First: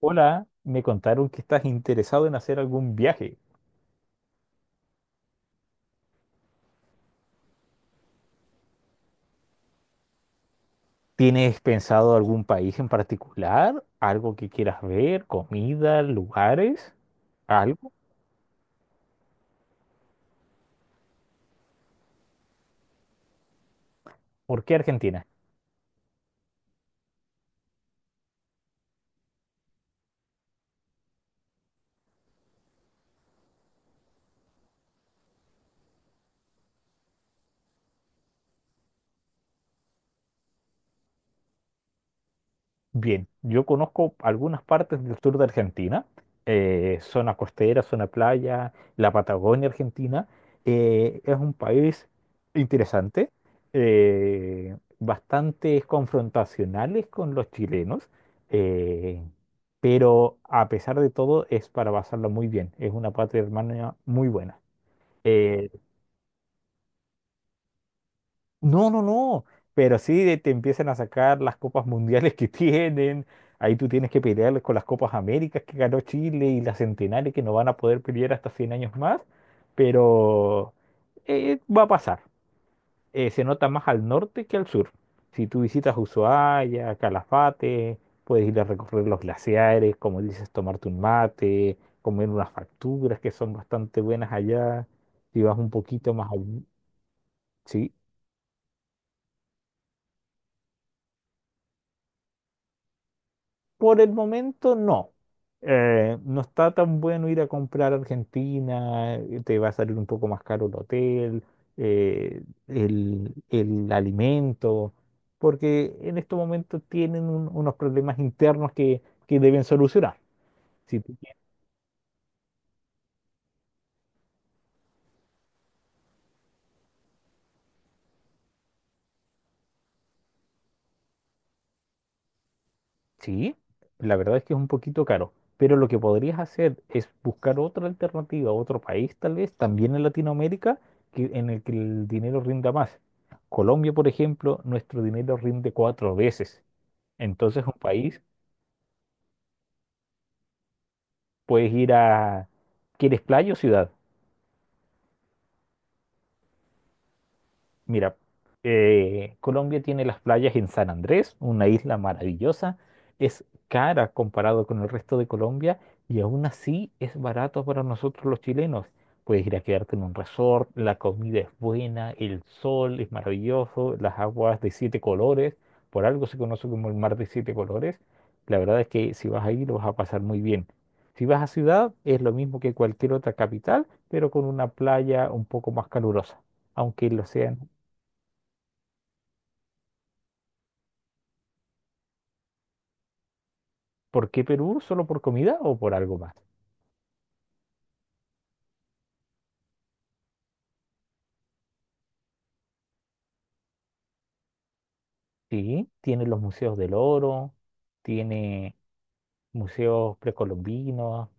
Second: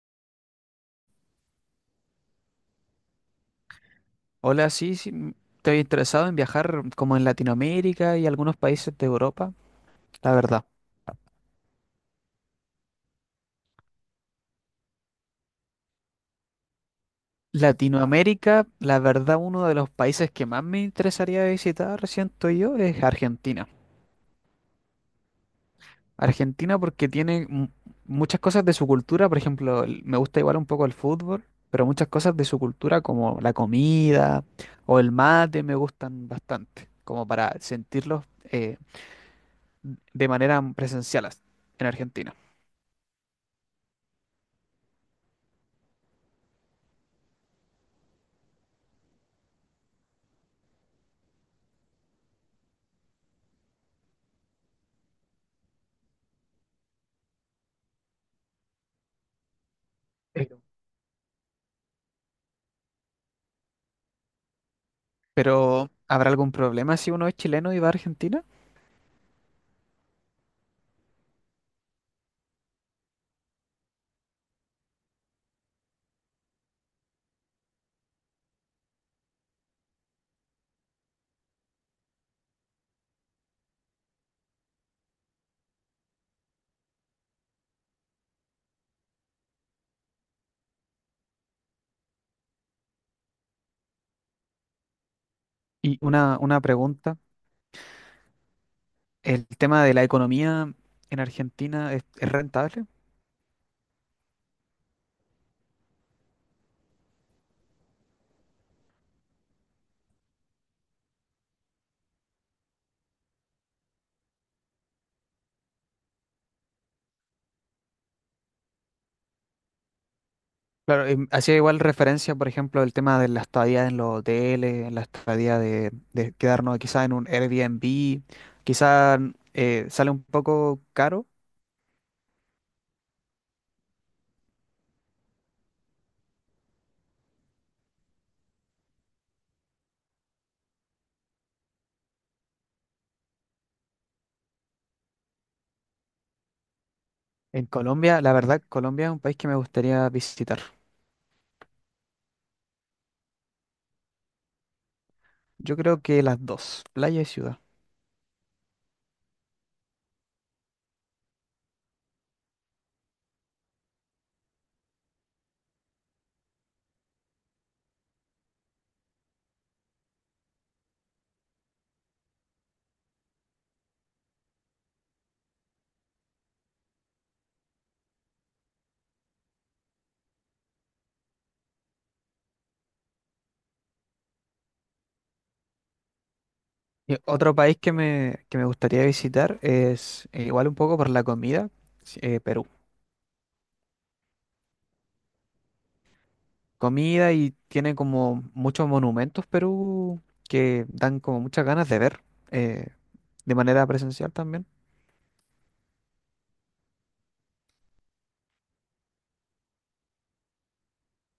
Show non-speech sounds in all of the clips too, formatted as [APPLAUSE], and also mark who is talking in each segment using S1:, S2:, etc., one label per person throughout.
S1: Hola, me contaron que estás interesado en hacer algún viaje.
S2: Hola, sí, sí, estoy interesado en viajar como en Latinoamérica y algunos países de Europa, la verdad.
S1: ¿Tienes pensado algún país en particular? ¿Algo que quieras ver? ¿Comida? ¿Lugares? ¿Algo?
S2: Latinoamérica, la verdad, uno de los países que más me interesaría visitar, siento yo, es Argentina.
S1: ¿Por qué Argentina?
S2: Argentina porque tiene muchas cosas de su cultura, por ejemplo, me gusta igual un poco el fútbol, pero muchas cosas de su cultura como la comida o el mate me gustan bastante, como para sentirlos eh, de manera presencial en Argentina.
S1: Bien, yo conozco algunas partes del sur de Argentina, zona costera, zona playa, la Patagonia Argentina. Es un país interesante, bastante confrontacionales con los chilenos, eh, pero a pesar de todo es para pasarlo muy bien. Es una patria hermana muy buena. Eh,
S2: Pero, ¿habrá algún problema si uno es chileno y va a Argentina?
S1: No, no, no. Pero sí te empiezan a sacar las copas mundiales que [LAUGHS] tienen. Ahí tú tienes que pelear con las copas Américas que ganó Chile y las centenares que no van a poder pelear hasta 100 años más. Pero va a pasar. Se nota más al norte que al sur. Si tú visitas Ushuaia, Calafate, puedes ir a recorrer los glaciares, como dices, tomarte un mate, comer unas facturas que son bastante buenas allá. Si vas un
S2: Y
S1: poquito más
S2: una, una
S1: allí,
S2: pregunta,
S1: sí.
S2: ¿el tema de la economía en Argentina es rentable?
S1: Por el momento no. No está tan bueno ir a comprar a Argentina, te va a salir un poco más caro el hotel, eh, el alimento, porque en estos momentos tienen unos problemas internos que deben solucionar. Si
S2: Claro,
S1: tú
S2: hacía igual referencia, por ejemplo, al tema de la estadía en los hoteles, la estadía de quedarnos quizás en un Airbnb, quizás sale un poco caro.
S1: sí, la verdad es que es un poquito caro, pero lo que podrías hacer es buscar otra alternativa, otro país tal vez, también en Latinoamérica, que, en el que el dinero rinda más. Colombia, por ejemplo, nuestro dinero rinde cuatro veces. Entonces,
S2: En
S1: un
S2: Colombia,
S1: país,
S2: la verdad, Colombia es un país que me gustaría visitar.
S1: puedes ir a... ¿Quieres playa o ciudad?
S2: Yo creo que las dos, playa y ciudad.
S1: Mira, Colombia tiene las playas en San Andrés, una isla maravillosa. Es cara comparado con el resto de Colombia y aún así es barato para nosotros los chilenos. Puedes ir a quedarte en un resort, la comida es buena, el sol es maravilloso, las aguas de siete colores, por algo se conoce como el mar de siete colores. La verdad es que si vas ahí lo vas a pasar muy bien. Si vas a ciudad es lo mismo que cualquier otra capital, pero con una playa un poco más calurosa aunque
S2: Y
S1: el
S2: otro
S1: océano
S2: país que me gustaría visitar es igual un poco por la comida, sí, Perú.
S1: ¿Por qué Perú? ¿Solo por comida o por algo más?
S2: Comida y tiene como muchos monumentos Perú que dan como muchas ganas de ver eh, de manera presencial también.
S1: Sí, tiene los museos del oro, tiene museos precolombinos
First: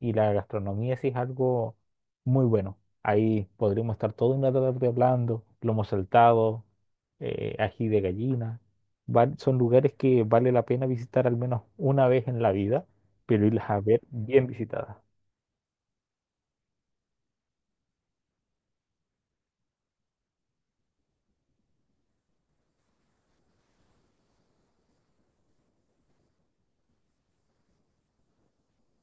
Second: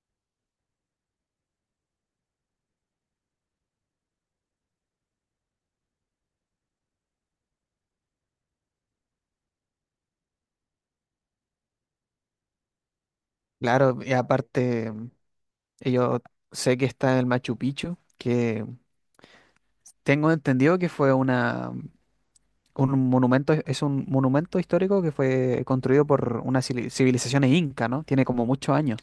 S1: y la gastronomía sí es algo muy bueno. Ahí podríamos estar toda una tarde hablando, lomo saltado, ají de gallina. Son lugares que vale la pena visitar al menos una vez en la vida, pero irlas a
S2: Claro,
S1: ver
S2: y
S1: bien
S2: aparte
S1: visitadas.
S2: yo sé que está el Machu Picchu, que tengo entendido que un monumento, es un monumento histórico que fue construido por unas civilizaciones inca, ¿no? Tiene como muchos años,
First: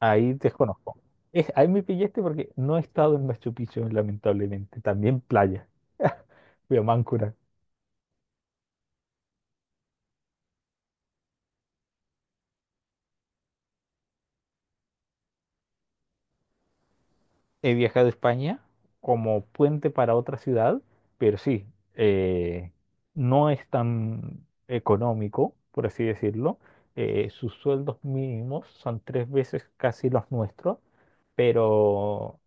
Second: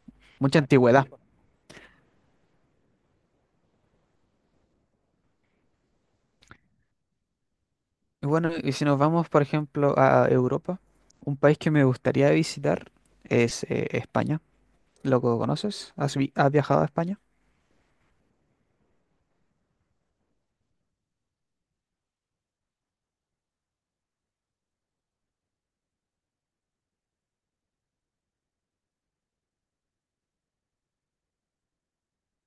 S1: Ahí
S2: mucha
S1: desconozco.
S2: antigüedad.
S1: Es, ahí me pillaste porque no he estado en Machu Picchu, lamentablemente. También playa. [LAUGHS] Fui a Máncora.
S2: Y bueno, y si nos vamos, por ejemplo, a Europa, un país que me gustaría visitar es España. ¿Lo conoces? ¿Has, has viajado a España?
S1: He viajado a España como puente para otra ciudad, pero sí, eh, no es tan económico, por así decirlo. Sus sueldos mínimos son tres veces casi los nuestros, pero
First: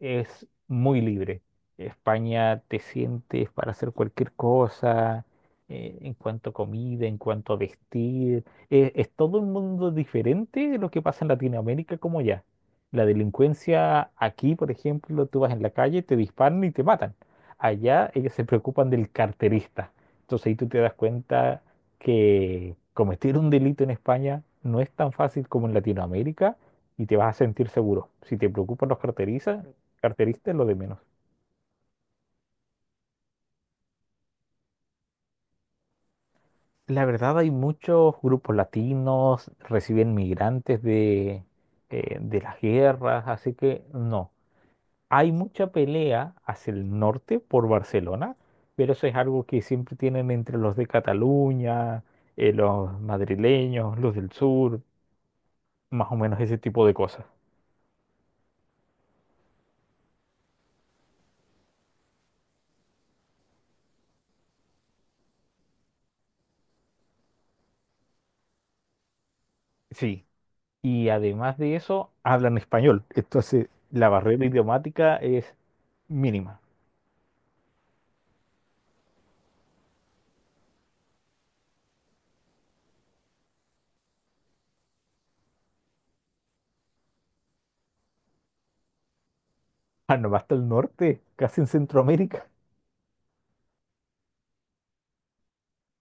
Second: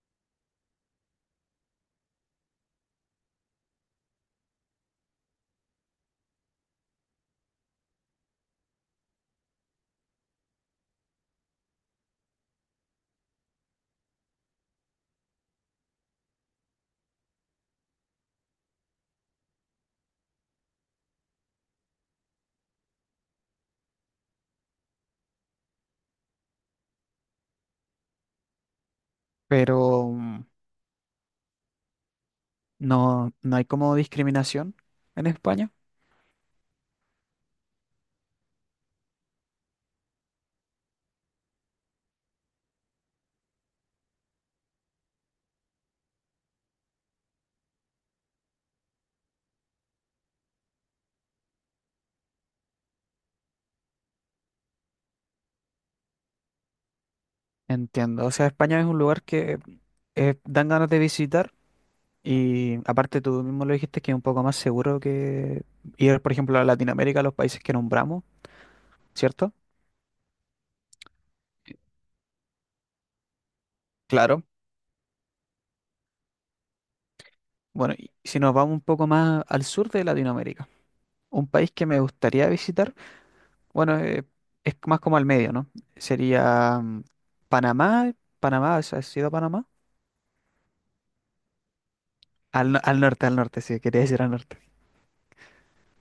S1: es muy libre. España te sientes para hacer cualquier cosa, en cuanto a comida, en cuanto a vestir. Es todo un mundo diferente de lo que pasa en Latinoamérica como ya. La delincuencia aquí, por ejemplo, tú vas en la calle, te disparan y te matan. Allá ellos se preocupan del carterista. Entonces ahí tú te das cuenta que cometer un delito en España no es tan fácil como en Latinoamérica y te vas a sentir seguro. Si te preocupan los carteristas,
S2: Pero
S1: carteristas es lo de menos.
S2: no, no hay como discriminación en España.
S1: La verdad hay muchos grupos latinos, reciben migrantes de las guerras, así que no. Hay mucha pelea hacia el norte por Barcelona, pero eso es algo que siempre tienen entre los de Cataluña, los madrileños, los del sur, más o menos ese tipo de cosas.
S2: Entiendo. O sea, España es un lugar que dan ganas de visitar y aparte tú mismo lo dijiste que es un poco más seguro que ir, por ejemplo, a Latinoamérica, a los países que nombramos, ¿cierto?
S1: Sí. Y además de eso, hablan español. Entonces, la barrera
S2: Claro.
S1: idiomática es mínima.
S2: Bueno, y si nos vamos un poco más al sur de Latinoamérica, un país que me gustaría visitar. Bueno, es más como al medio, ¿no? Sería Panamá, Panamá, ¿has ido a Panamá?
S1: Panamá hasta el norte, casi en Centroamérica.
S2: Al, al norte, sí, quería decir al norte.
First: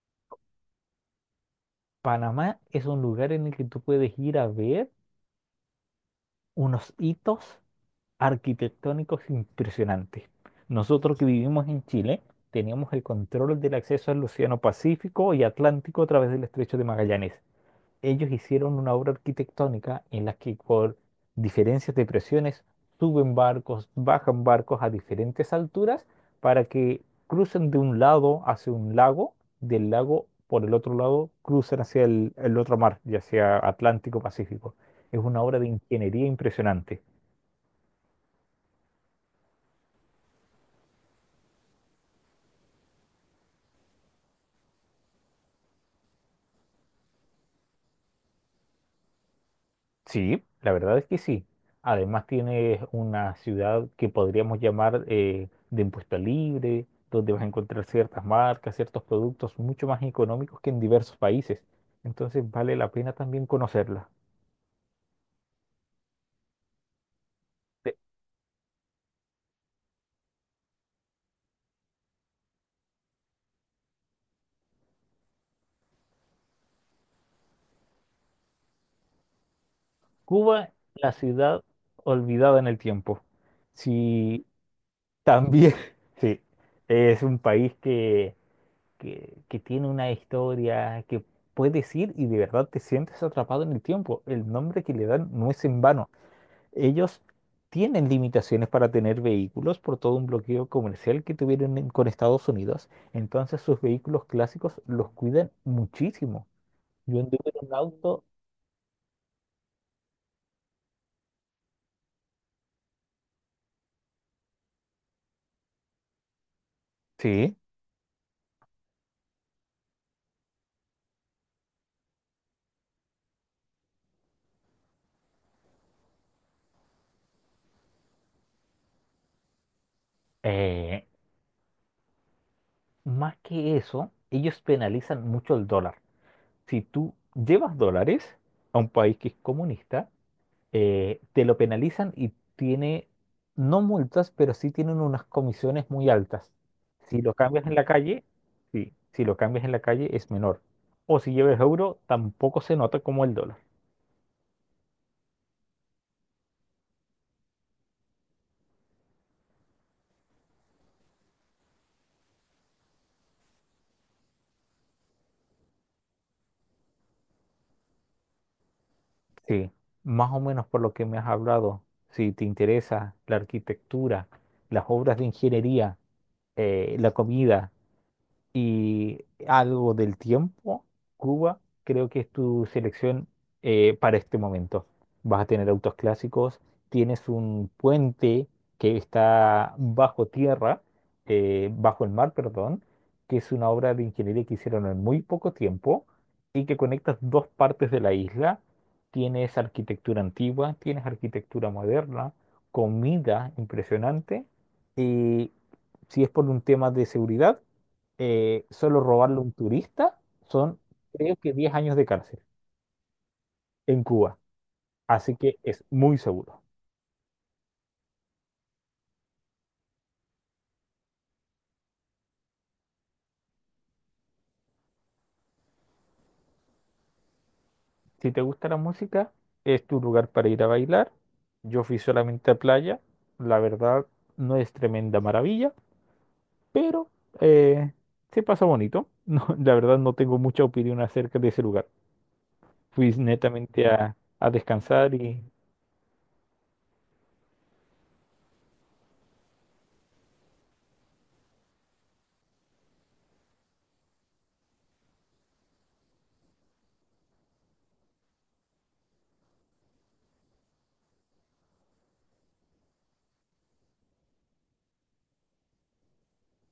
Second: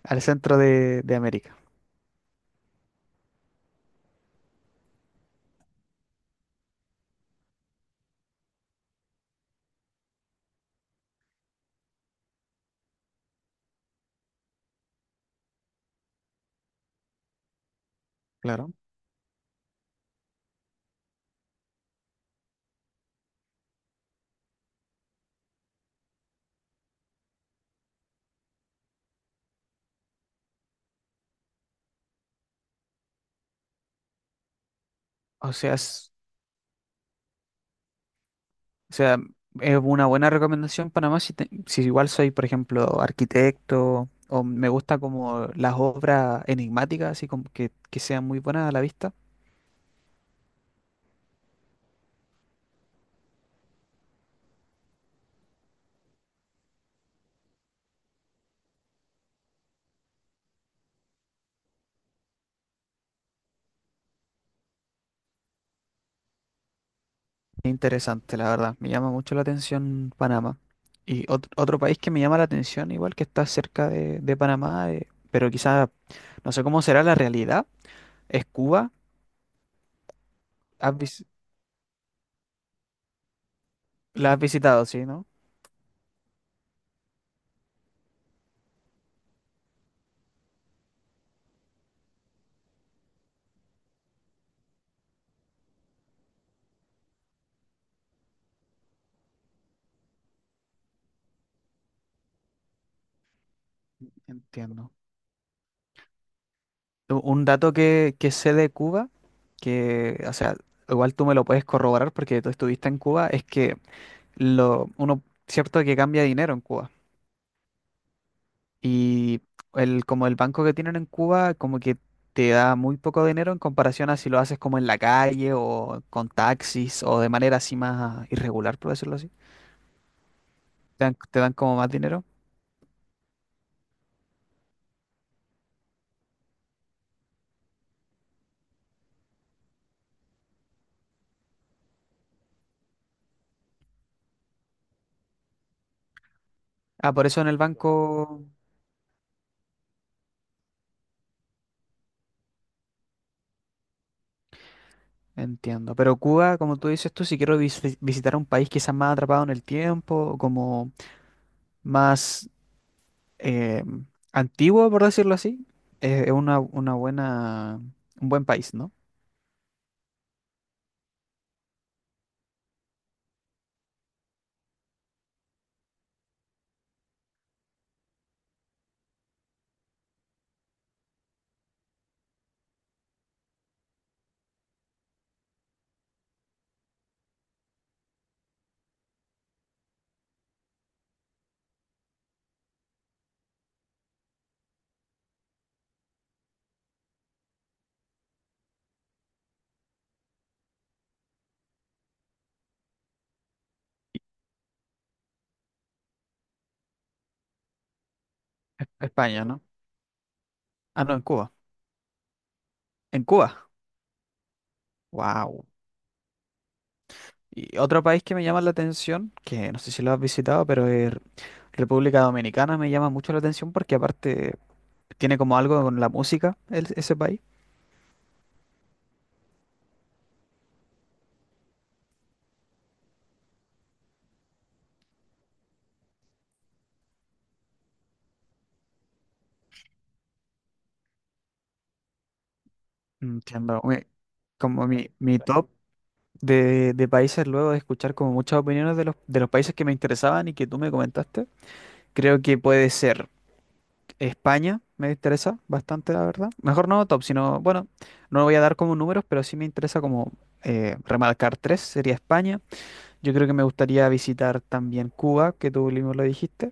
S2: Al centro de América,
S1: Panamá es un lugar en el que tú puedes ir a ver unos hitos arquitectónicos impresionantes. Nosotros que vivimos en Chile teníamos el control del acceso al Océano Pacífico y Atlántico a través del Estrecho de Magallanes. Ellos
S2: claro.
S1: hicieron una obra arquitectónica en la que por diferencias de presiones suben barcos, bajan barcos a diferentes alturas para que crucen de un lado hacia un lago, del lago por el otro lado cruzan hacia el otro mar, ya sea Atlántico Pacífico. Es una
S2: O
S1: obra de
S2: sea, es,
S1: ingeniería impresionante.
S2: o sea, es una buena recomendación Panamá si, si igual soy, por ejemplo, arquitecto o me gusta como las obras enigmáticas, así como que sean muy buenas a la vista.
S1: Sí, la verdad es que sí. Además tienes una ciudad que podríamos llamar de impuesto libre, donde vas a encontrar ciertas marcas, ciertos productos mucho más económicos que en diversos países. Entonces vale la pena también conocerla. De
S2: Interesante, la verdad. Me llama mucho la atención Panamá. Y otro país que me llama la atención, igual que está cerca de Panamá, pero quizás no sé cómo será la realidad, es Cuba.
S1: Cuba,
S2: Has
S1: la
S2: vis-
S1: ciudad olvidada en el tiempo.
S2: ¿La has
S1: Sí,
S2: visitado, sí, no?
S1: también, [LAUGHS] sí, es un país que tiene una historia que puedes ir y de verdad te sientes atrapado en el tiempo. El nombre que le dan no es en vano. Ellos tienen limitaciones para tener vehículos por todo un bloqueo comercial que tuvieron con Estados Unidos. Entonces sus vehículos clásicos
S2: Entiendo.
S1: los cuidan muchísimo. Yo
S2: U- Un
S1: anduve en un
S2: dato
S1: auto.
S2: que sé de Cuba, que, o sea, igual tú me lo puedes corroborar porque tú estuviste en Cuba, es que lo, uno, cierto que cambia dinero en Cuba.
S1: Sí.
S2: Y el, como el banco que tienen en Cuba, como que te da muy poco dinero en comparación a si lo haces como en la calle o con taxis o de manera así más irregular, por decirlo así.
S1: eh,
S2: Te dan como más dinero.
S1: Más que eso, ellos penalizan mucho el dólar. Si tú llevas dólares a un país que es comunista, te lo penalizan y tiene, no multas, pero sí tienen unas comisiones muy altas.
S2: Ah,
S1: Si
S2: por
S1: lo
S2: eso en el
S1: cambias en la calle,
S2: banco
S1: sí, si lo cambias en la calle es menor. O si lleves euro, tampoco se nota como el dólar.
S2: entiendo. Pero Cuba, como tú dices tú, si quiero visi- visitar un país quizás más atrapado en el tiempo, o como más eh, antiguo, por decirlo así, es una buena, un buen país, ¿no?
S1: Sí, más o menos por lo que me has hablado, si te interesa la arquitectura, las obras de ingeniería, la comida, y algo del tiempo, Cuba, creo que es tu selección para este momento. Vas a tener autos clásicos, tienes un puente que está bajo tierra, bajo el mar, perdón, que es una obra de ingeniería que hicieron en muy poco tiempo y que conectas dos partes de la isla. Tienes arquitectura antigua, tienes arquitectura moderna, comida impresionante y si es por un tema de seguridad, solo robarle a
S2: España,
S1: un
S2: ¿no?
S1: turista son,
S2: Ah, no, en
S1: creo
S2: Cuba.
S1: que 10 años de cárcel
S2: En Cuba.
S1: en Cuba. Así que
S2: Wow.
S1: es muy seguro.
S2: Y otro país que me llama la atención, que no sé si lo has visitado, pero es República Dominicana me llama mucho la atención porque aparte tiene como algo con la música el- ese país.
S1: Si te gusta la música, es tu lugar para ir a bailar. Yo fui solamente a playa. La verdad, no es tremenda maravilla, pero eh, se pasa bonito. [LAUGHS] No, la verdad, no tengo mucha opinión acerca de ese lugar. Fui
S2: Entiendo.
S1: netamente a
S2: Como mi,
S1: descansar
S2: mi
S1: y
S2: top de países luego de escuchar como muchas opiniones de los países que me interesaban y que tú me comentaste, creo que puede ser España, me interesa bastante, la verdad. Mejor no top, sino, bueno, no voy a dar como números, pero sí me interesa como remarcar tres, sería España. Yo creo que me gustaría visitar también Cuba, que tú mismo lo dijiste.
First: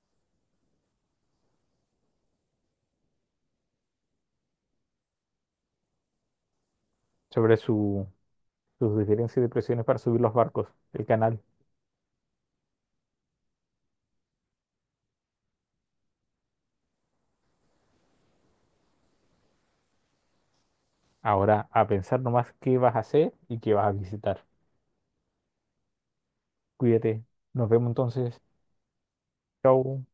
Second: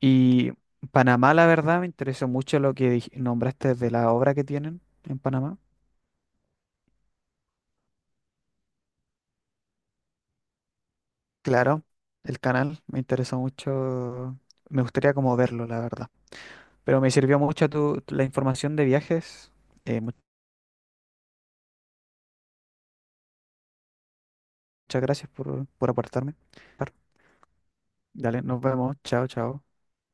S2: Y Panamá, la verdad, me interesó mucho lo que nombraste de la obra que tienen en Panamá.
S1: sobre su, sus diferencias de presiones para subir los barcos, el canal.
S2: Claro, el canal me interesó mucho. Me gustaría como verlo, la verdad. Pero me sirvió mucho tu, la información de viajes. Muchas
S1: Ahora a pensar nomás qué vas a hacer y qué vas a visitar.
S2: gracias por aportarme.
S1: Cuídate. Nos vemos entonces.
S2: Dale, nos vemos. Chao, chao.
S1: Chau.